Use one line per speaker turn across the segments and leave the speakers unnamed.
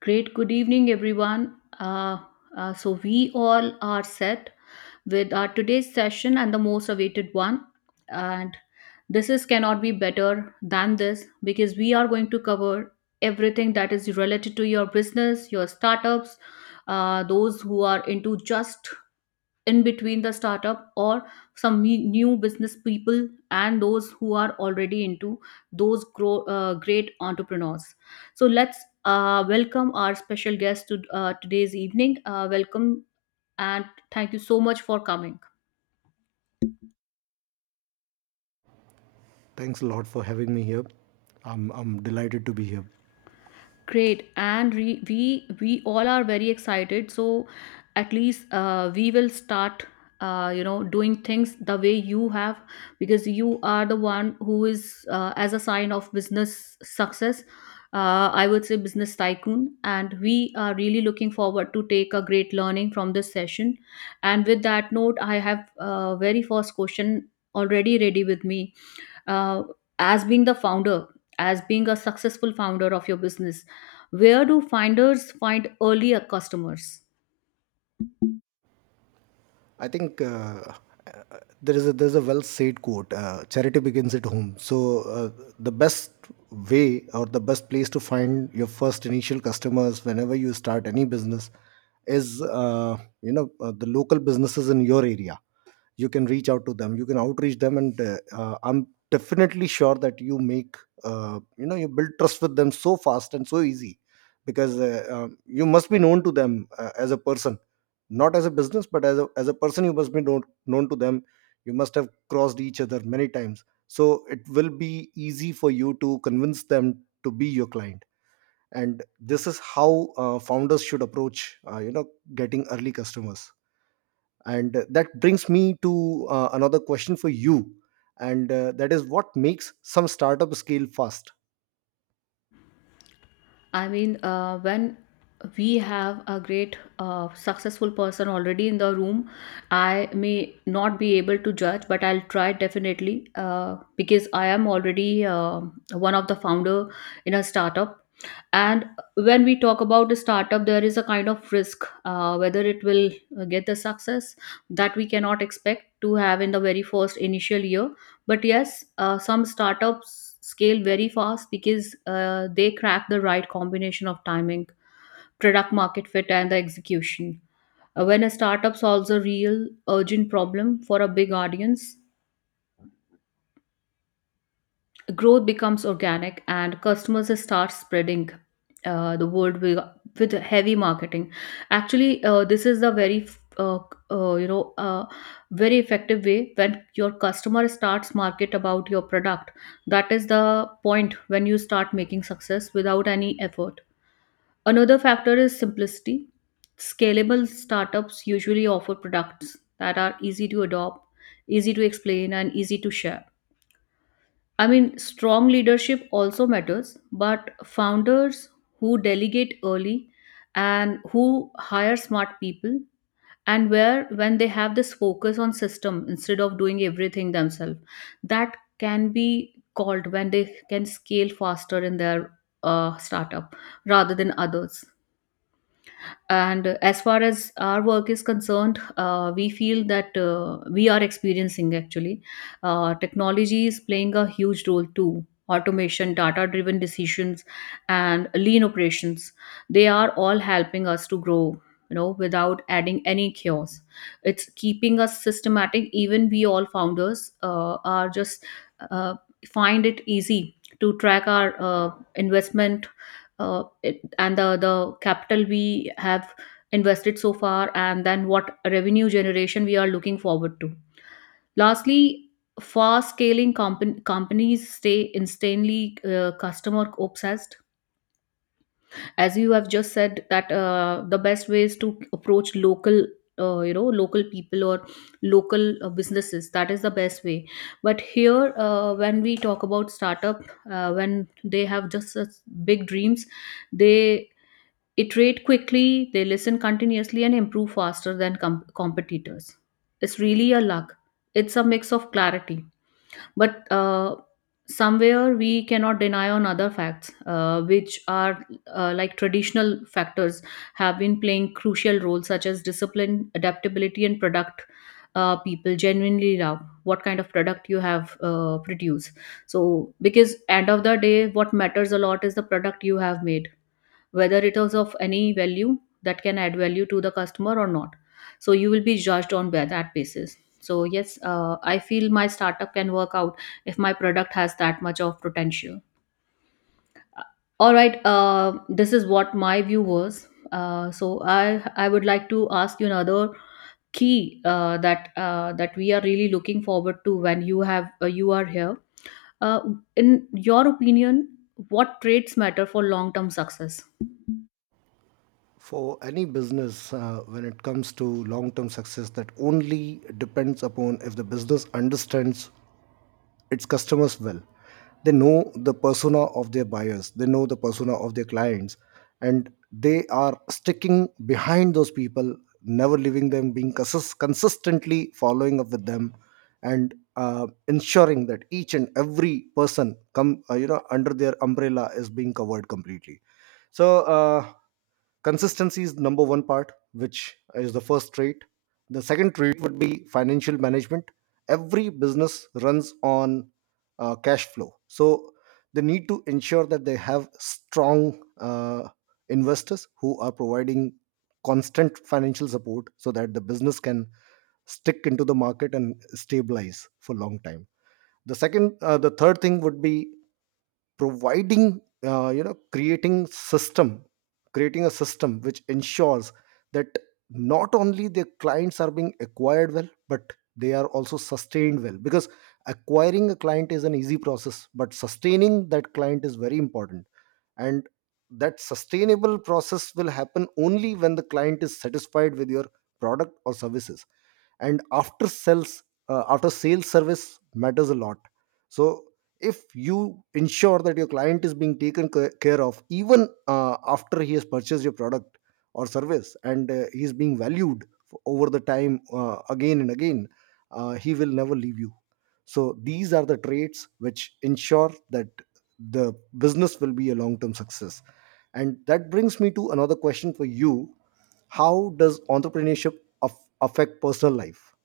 Great. Good evening, everyone. We all are set with our today's session and the most awaited one. And this is cannot be better than this because we are going to cover everything that is related to your business, your startups, those who are into just in between the startup or new business people and those who are already into those great entrepreneurs, so let's welcome our special guest to today's evening. Welcome and thank you so much for coming.
Thanks a lot for having me here. I'm delighted to be here.
Great, and we all are very excited. So at least we will start, doing things the way you have, because you are the one who is as a sign of business success. I would say business tycoon, and we are really looking forward to take a great learning from this session. And with that note, I have a very first question already ready with me. uh, as being the founder, as being a successful founder of your business, where do finders find earlier customers?
I think uh, there is a there's a well said quote: "Charity begins at home." So uh, the best way or the best place to find your first initial customers whenever you start any business is the local businesses in your area. You can reach out to them, you can outreach them, and I'm definitely sure that you make, you build trust with them so fast and so easy, because you must be known to them as a person, not as a business but as a person you must be known, known to them. You must have crossed each other many times, so it will be easy for you to convince them to be your client. And this is how founders should approach, getting early customers. And that brings me to another question for you, and that is, what makes some startup scale fast?
I mean, when we have a great successful person already in the room, I may not be able to judge, but I'll try definitely, because I am already one of the founder in a startup. And when we talk about a startup, there is a kind of risk, whether it will get the success that we cannot expect to have in the very first initial year. But yes, some startups scale very fast because they crack the right combination of timing, product market fit, and the execution. When a startup solves a real urgent problem for a big audience, growth becomes organic and customers start spreading the word, with heavy marketing. Actually, this is the very uh, uh, you know uh, very effective way, when your customer starts market about your product, that is the point when you start making success without any effort. Another factor is simplicity. Scalable startups usually offer products that are easy to adopt, easy to explain, and easy to share. I mean, strong leadership also matters, but founders who delegate early and who hire smart people, and where when they have this focus on system instead of doing everything themselves, that can be called when they can scale faster in their startup rather than others. And as far as our work is concerned, we feel that we are experiencing actually technology is playing a huge role too. Automation, data driven decisions, and lean operations, they are all helping us to grow, you know, without adding any chaos. It's keeping us systematic. Even we all founders are just uh, find it easy to track our investment uh, and the capital we have invested so far, and then what revenue generation we are looking forward to. Lastly, companies stay instantly customer obsessed. As you have just said that the best way is to approach local, local people or local businesses, that is the best way. But here, when we talk about startup, when they have just such big dreams, they iterate quickly, they listen continuously, and improve faster than competitors. It's really a luck. It's a mix of clarity, but somewhere we cannot deny on other facts, which are like traditional factors have been playing crucial roles, such as discipline, adaptability, and product. People genuinely love what kind of product you have produced. So because end of the day, what matters a lot is the product you have made, whether it is of any value, that can add value to the customer or not. So you will be judged on by that basis. So yes, I feel my startup can work out if my product has that much of potential. Uh, all right. This is what my view was. So i I would like to ask you another key that we are really looking forward to, when you have you are here, uh, in your opinion, what traits matter for long term success?
For any business, when it comes to long term success, that only depends upon if the business understands its customers well. They know the persona of their buyers, they know the persona of their clients, and they are sticking behind those people, never leaving them, being consistently following up with them, and ensuring that each and every person come under their umbrella is being covered completely. So consistency is number one part, which is the first trait. The second trait would be financial management. Every business runs on cash flow. So they need to ensure that they have strong investors who are providing constant financial support, so that the business can stick into the market and stabilize for a long time. The second the third thing would be providing, creating system, creating a system which ensures that not only their clients are being acquired well, but they are also sustained well, because acquiring a client is an easy process, but sustaining that client is very important. And that sustainable process will happen only when the client is satisfied with your product or services. And after sales, after sales service matters a lot. So if you ensure that your client is being taken care of even after he has purchased your product or service, and he is being valued over the time, again and again, he will never leave you. So these are the traits which ensure that the business will be a long term success. And that brings me to another question for you: how does entrepreneurship affect personal life?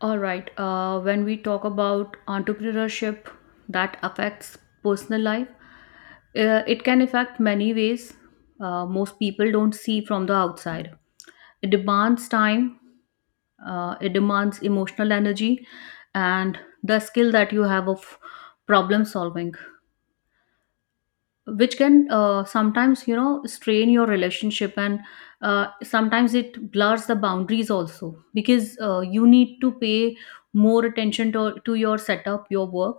All right. When we talk about entrepreneurship that affects personal life, it can affect many ways. Most people don't see from the outside. It demands time. It demands emotional energy, and the skill that you have of problem solving, which can sometimes, you know, strain your relationship, and sometimes it blurs the boundaries also, because you need to pay more attention to your setup, your work.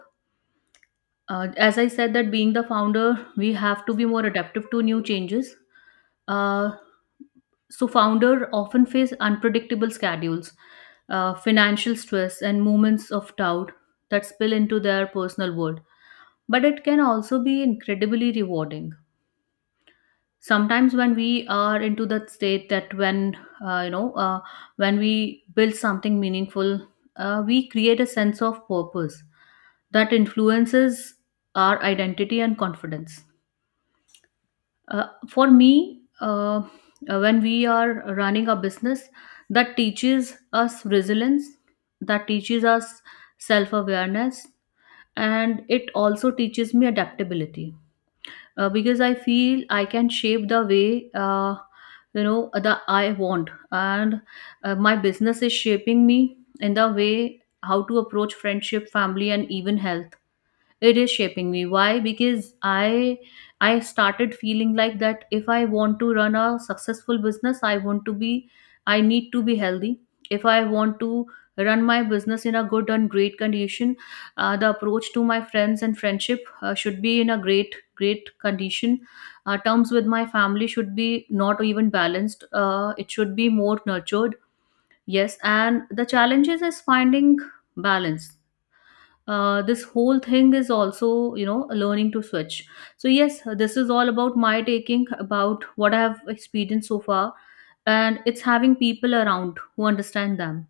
As I said, that being the founder, we have to be more adaptive to new changes. uh, so founder often face unpredictable schedules, financial stress and moments of doubt that spill into their personal world. But it can also be incredibly rewarding. Sometimes when we are into that state, that when uh, you know uh, when we build something meaningful, we create a sense of purpose that influences our identity and confidence. For me, when we are running a business, that teaches us resilience, that teaches us self awareness, and it also teaches me adaptability. Because I feel I can shape the way that I want, and my business is shaping me in the way how to approach friendship, family, and even health. It is shaping me. Why? Because I started feeling like that, if I want to run a successful business, I want to be, I need to be healthy. If I want to run my business in a good and great condition, the approach to my friends and friendship should be in a great, great condition. Terms with my family should be not even balanced, it should be more nurtured. Yes, and the challenges is finding balance. This whole thing is also, you know, learning to switch. So yes, this is all about my taking about what I have experienced so far, and it's having people around who understand them.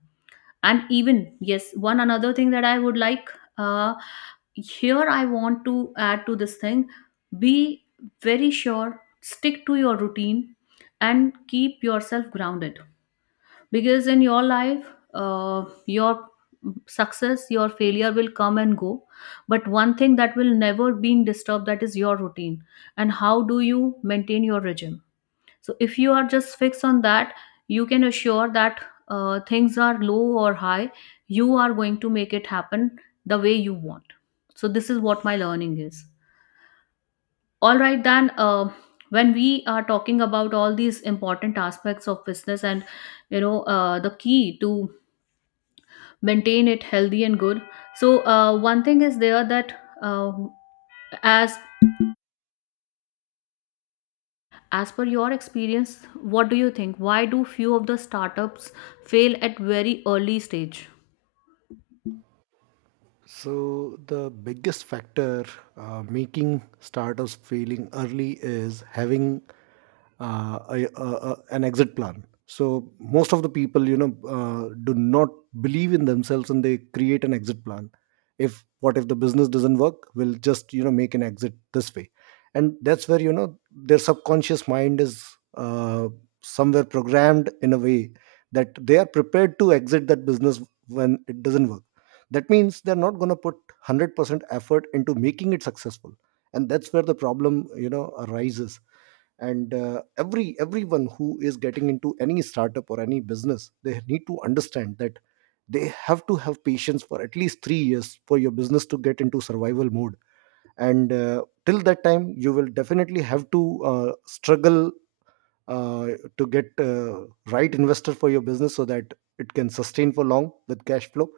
And even yes, one another thing that I would like, uh, here I want to add to this thing, be very sure, stick to your routine and keep yourself grounded. Because in your life, your success, your failure will come and go, but one thing that will never being disturbed, that is your routine and how do you maintain your regime. So if you are just fixed on that, you can assure that things are low or high, you are going to make it happen the way you want. So this is what my learning is. All right, then, when we are talking about all these important aspects of business, and you know, the key to maintain it healthy and good. So one thing is there that uh, as as per your experience, what do you think, why do few of the startups fail at very early stage?
So the biggest factor making startups failing early is having an exit plan. So most of the people, you know, do not believe in themselves, and they create an exit plan. If, what if the business doesn't work, we'll just you know make an exit this way, and that's where you know their subconscious mind is uh, somewhere programmed in a way that they are prepared to exit that business when it doesn't work. That means they're not going to put 100% effort into making it successful, and that's where the problem you know arises. And everyone who is getting into any startup or any business, they need to understand that they have to have patience for at least 3 years for your business to get into survival mode. And till that time you will definitely have to uh, struggle uh, to get right investor for your business, so that it can sustain for long with cash flow.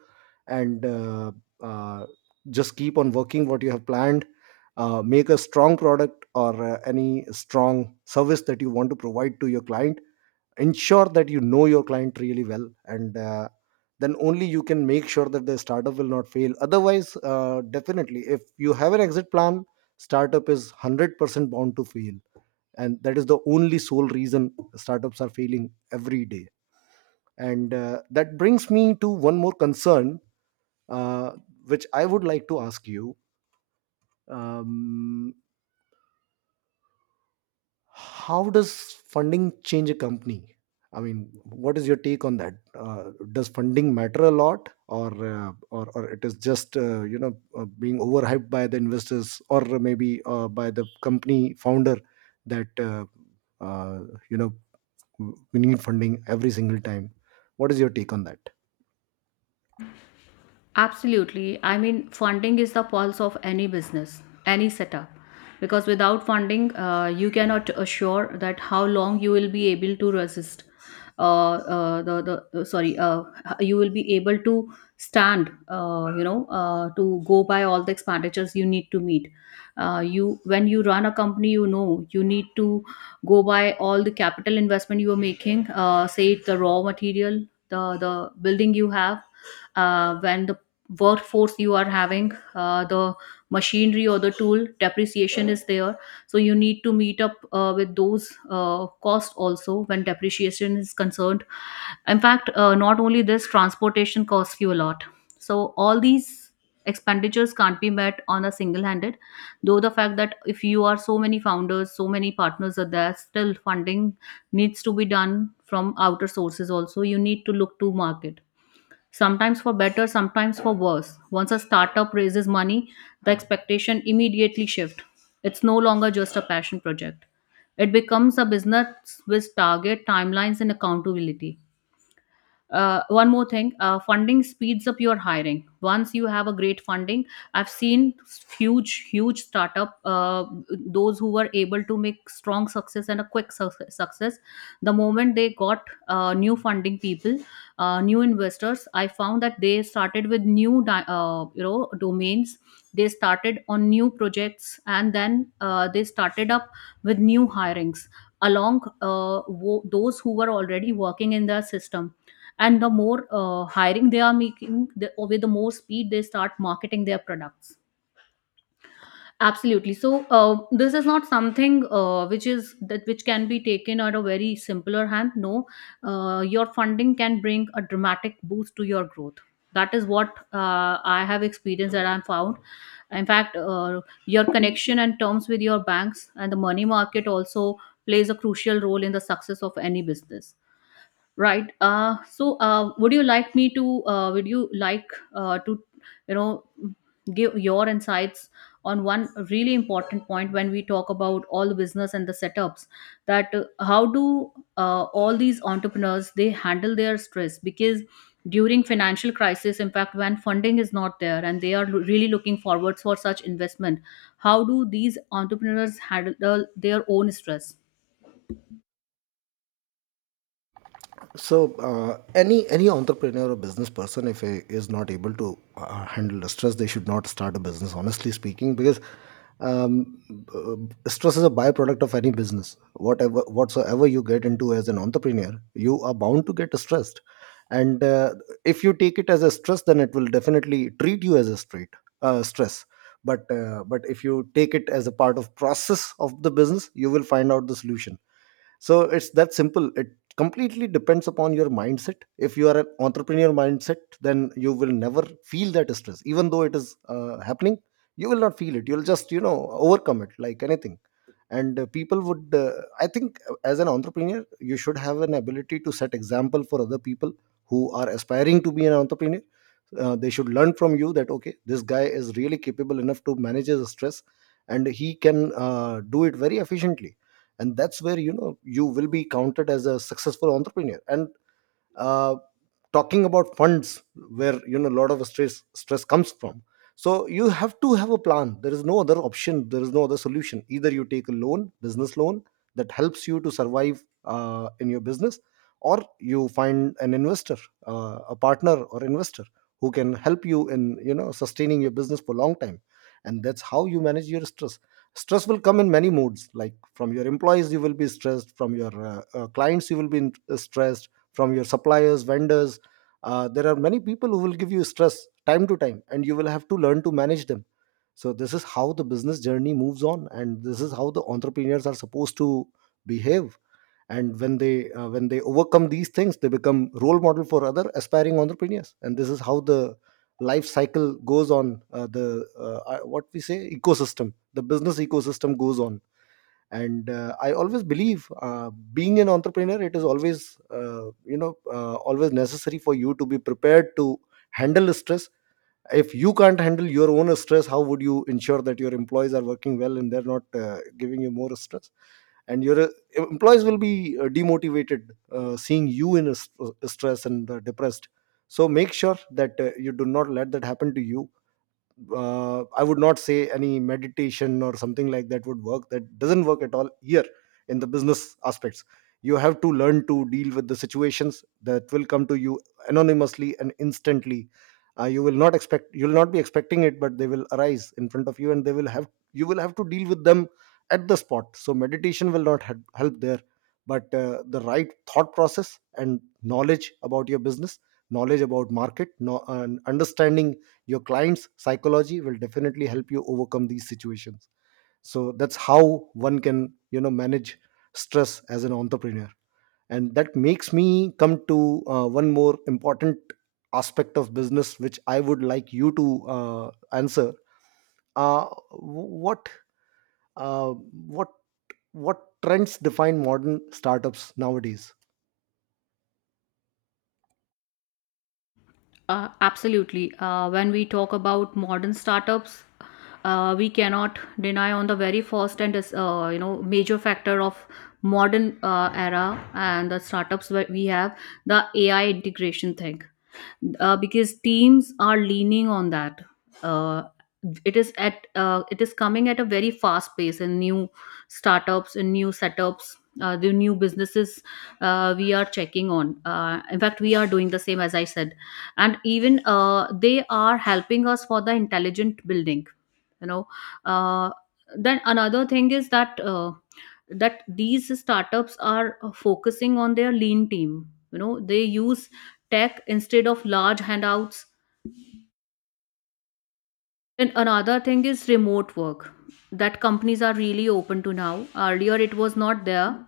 And uh, just keep on working what you have planned. Make a strong product or any strong service that you want to provide to your client. Ensure that you know your client really well, and then only you can make sure that the startup will not fail. Otherwise, definitely if you have an exit plan, startup is 100% bound to fail, and that is the only sole reason startups are failing every day. And that brings me to one more concern, uh, which I would like to ask you. um, how does funding change a company? I mean, what is your take on that? Does funding matter a lot, or or it is just, being overhyped by the investors, or maybe by the company founder, that uh, you know we need funding every single time? What is your take on that?
Absolutely. I mean, funding is the pulse of any business, any setup. Because without funding, you cannot assure that how long you will be able to resist. The Sorry, you will be able to stand. To go by all the expenditures you need to meet. You When you run a company, you know you need to go by all the capital investment you are making. Say it, the raw material, the building you have, when the workforce you are having, the machinery or the tool depreciation is there. So you need to meet up with those costs also, when depreciation is concerned. In fact, not only this, transportation costs you a lot. So all these expenditures can't be met on a single handed, though the fact that if you are so many founders, so many partners are there, still funding needs to be done from outer sources also. You need to look to market, sometimes for better, sometimes for worse. Once a startup raises money, the expectation immediately shift. It's no longer just a passion project. It becomes a business with target timelines and accountability. One more thing, funding speeds up your hiring once you have a great funding. I've seen huge startup, those who were able to make strong success and a success. The moment they got new funding people, new investors, I found that they started with new domains. They started on new projects, and then they started up with new hirings along, those who were already working in the system. And the more hiring they are making, with the more speed they start marketing their products. Absolutely. So this is not something which is that which can be taken at a very simpler hand, no. Your funding can bring a dramatic boost to your growth. That is what I have experienced, that I've found. In fact, your connection and terms with your banks and the money market also plays a crucial role in the success of any business. Right. Would you like me to? Would you like uh, to, you know, give your insights on one really important point when we talk about all the business and the setups? That how do all these entrepreneurs they handle their stress? Because during financial crisis, in fact, when funding is not there and they are really looking forward for such investment, how do these entrepreneurs handle their own stress?
So, any entrepreneur or business person, if he is not able to handle the stress, they should not start a business. Honestly speaking, because um, stress is a byproduct of any business. Whatever whatsoever you get into as an entrepreneur, you are bound to get stressed. And if you take it as a stress, then it will definitely treat you as a straight stress. But if you take it as a part of process of the business, you will find out the solution. So it's that simple. It completely depends upon your mindset. If you are an entrepreneur mindset, then you will never feel that stress, even though it is happening. You will not feel it, you'll just you know overcome it like anything. And people would I think as an entrepreneur you should have an ability to set example for other people who are aspiring to be an entrepreneur. They should learn from you that okay, this guy is really capable enough to manage his stress, and he can do it very efficiently. And that's where you know you will be counted as a successful entrepreneur. And uh, talking about funds, where you know a lot of stress comes from, so you have to have a plan. There is no other option, there is no other solution. Either you take a loan, business loan, that helps you to survive in your business, or you find an investor, a partner or investor who can help you in you know sustaining your business for a long time. And that's how you manage your stress. Stress will come in many modes, like from your employees you will be stressed, from your clients you will be stressed, from your suppliers, vendors. There are many people who will give you stress time to time, and you will have to learn to manage them. So this is how the business journey moves on, and this is how the entrepreneurs are supposed to behave. And when they overcome these things, they become role model for other aspiring entrepreneurs, and this is how the life cycle goes on. The What we say ecosystem, the business ecosystem, goes on. And I always believe, being an entrepreneur, it is always always necessary for you to be prepared to handle stress. If you can't handle your own stress, how would you ensure that your employees are working well and they're not giving you more stress? And your employees will be demotivated seeing you in a stress and depressed. So make sure that you do not let that happen to you. I would not say any meditation or something like that would work. That doesn't work at all here in the business aspects. You have to learn to deal with the situations that will come to you anonymously and instantly. You will not expect, you will not be expecting it, but they will arise in front of you, and you will have to deal with them at the spot. So meditation will not help there, but the right thought process and knowledge about your business, knowledge about market, no, and understanding your client's psychology will definitely help you overcome these situations. So that's how one can you know manage stress as an entrepreneur. And that makes me come to one more important aspect of business, which I would like you to uh, answer. uh, what uh, what what trends define modern startups nowadays?
Absolutely. When we talk about modern startups, we cannot deny on the very first and major factor of modern era and the startups that we have, the AI integration thing, because teams are leaning on that. Uh, it is at it is coming at a very fast pace, and new startups and new setups. The new businesses we are checking on. In fact, we are doing the same as I said, and even they are helping us for the intelligent building. You know, uh, then another thing is that these startups are focusing on their lean team. You know, they use tech instead of large handouts. And another thing is remote work that companies are really open to now. Earlier, it was not there.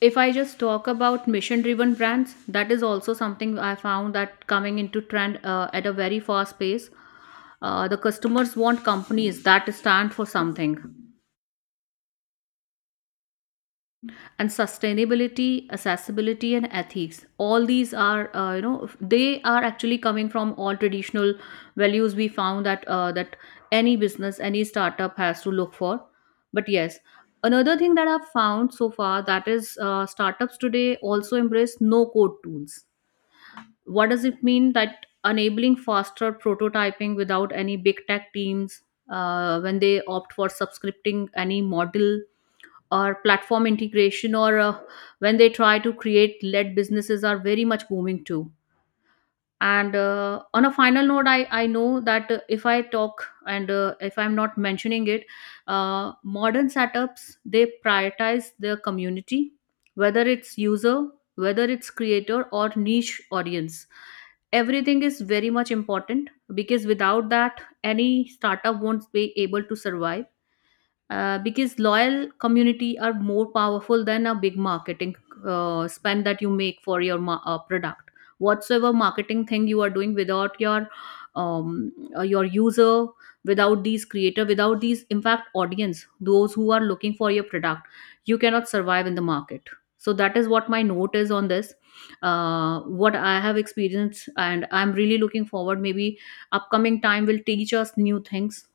If I just talk about mission driven brands, that is also something I found that coming into trend at a very fast pace. The customers want companies that stand for something, and sustainability, accessibility and ethics, all these are, they are actually coming from all traditional values. We found that any business, any startup has to look for. But yes, another thing that I've found so far, that is, startups today also embrace no code tools. What does it mean? That enabling faster prototyping without any big tech teams. When they opt for subscripting any model or platform integration, or when they try to create led businesses are very much booming too. And on a final note, I know that if I talk, and if I'm not mentioning it, modern setups, they prioritize their community, whether it's user, whether it's creator or niche audience. Everything is very much important, because without that any startup won't be able to survive, because loyal community are more powerful than a big marketing spend that you make for your product. Whatsoever marketing thing you are doing, without your your user, without these creator, without these, in fact, audience, those who are looking for your product, you cannot survive in the market. So that is what my note is on this, what I have experienced, and I'm really looking forward. Maybe upcoming time will teach us new things.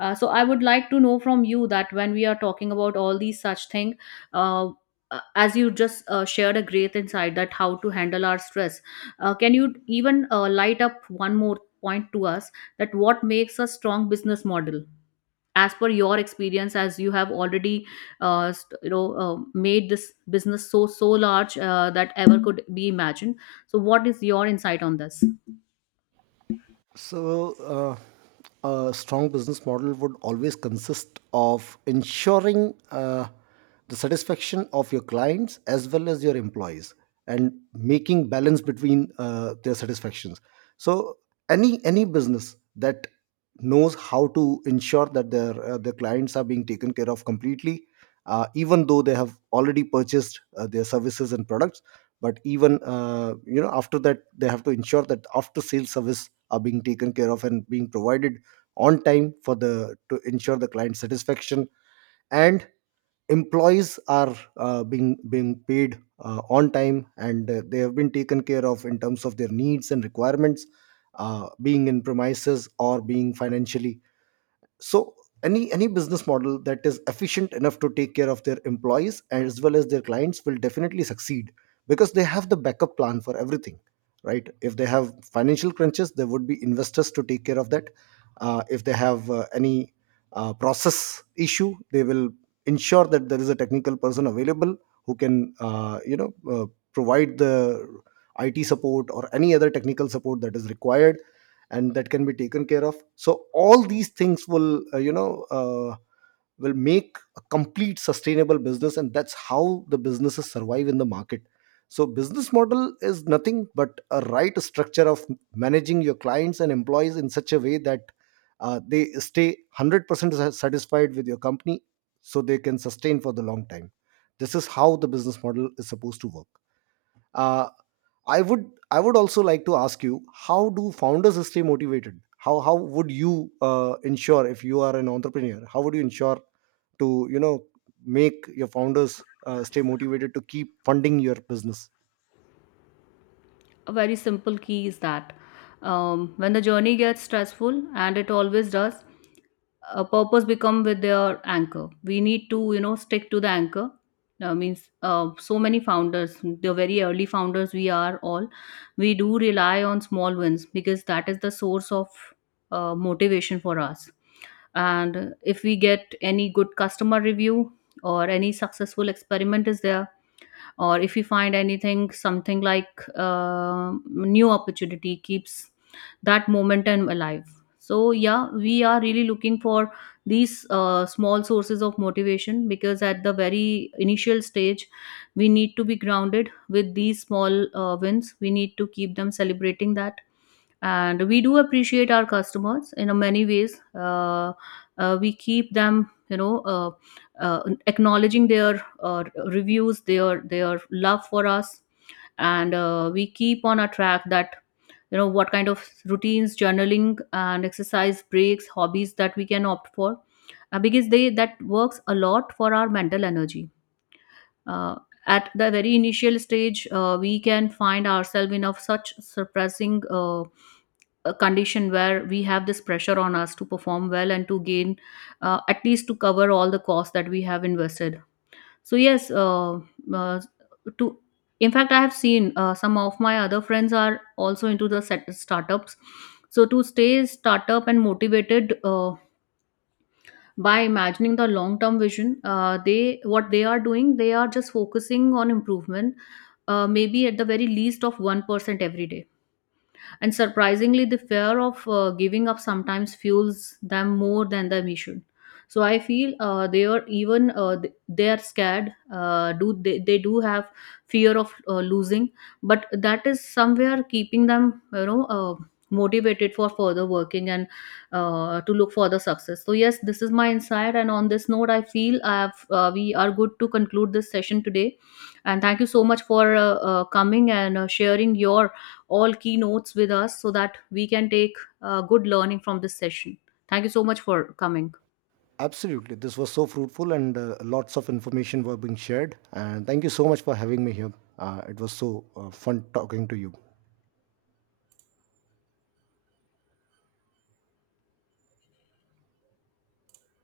So I would like to know from you that when we are talking about all these such thing, uh, as you just shared a great insight that how to handle our stress, can you even light up one more point to us that what makes a strong business model? As per your experience, as you have already, made this business so large that ever could be imagined. So, what is your insight on this?
So, a strong business model would always consist of ensuring the satisfaction of your clients as well as your employees, and making balance between their satisfactions. So, any business that knows how to ensure that their clients are being taken care of completely, even though they have already purchased their services and products, but even after that they have to ensure that after sales service are being taken care of and being provided on time for the to ensure the client satisfaction. And employees are being paid on time, and they have been taken care of in terms of their needs and requirements, being in premises or being financially. So any business model that is efficient enough to take care of their employees as well as their clients will definitely succeed, because they have the backup plan for everything. Right, if they have financial crunches, there would be investors to take care of that. If they have any process issue, they will ensure that there is a technical person available who can provide the IT support or any other technical support that is required, and that can be taken care of. So all these things will will make a complete sustainable business, and that's how the businesses survive in the market. So business model is nothing but a right structure of managing your clients and employees in such a way that they stay 100% satisfied with your company, so they can sustain for the long time. This is how the business model is supposed to work. uh, i would I would also like to ask you, how do founders stay motivated? How would you ensure, if you are an entrepreneur, how would you ensure to you know make your founders stay motivated to keep funding your business?
A very simple key is that, when the journey gets stressful, and it always does, a purpose become with their anchor. We need to, you know, stick to the anchor. Means So many founders, the very early founders, we are all, we do rely on small wins, because that is the source of motivation for us. And if we get any good customer review, or any successful experiment is there, or if you find anything something like new opportunity, keeps that momentum alive. So yeah, we are really looking for these small sources of motivation, because at the very initial stage we need to be grounded with these small wins. We need to keep them celebrating that, and we do appreciate our customers in a many ways. We keep them, you know, acknowledging their reviews, their love for us. And we keep on a track that, you know, what kind of routines, journaling and exercise breaks, hobbies that we can opt for, because they, that works a lot for our mental energy. uh, at the very initial stage, we can find ourselves in of such suppressing a condition where we have this pressure on us to perform well and to gain, at least to cover all the costs that we have invested. So yes, uh, to in fact, I have seen some of my other friends are also into the startups. So to stay startup and motivated, by imagining the long term vision, they, what they are doing, they are just focusing on improvement, maybe at the very least of 1% every day. And surprisingly, the fear of giving up sometimes fuels them more than the mission. So I feel they are even they are scared. Do they do have fear of losing, but that is somewhere keeping them, you know, motivated for further working, and to look for the success. So yes, this is my insight, and on this note, I feel I have, we are good to conclude this session today. And thank you so much for coming and sharing your all keynotes with us so that we can take good learning from this session. Thank you so much for coming.
Absolutely, this was so fruitful, and lots of information were being shared, and thank you so much for having me here. It was so fun talking to you.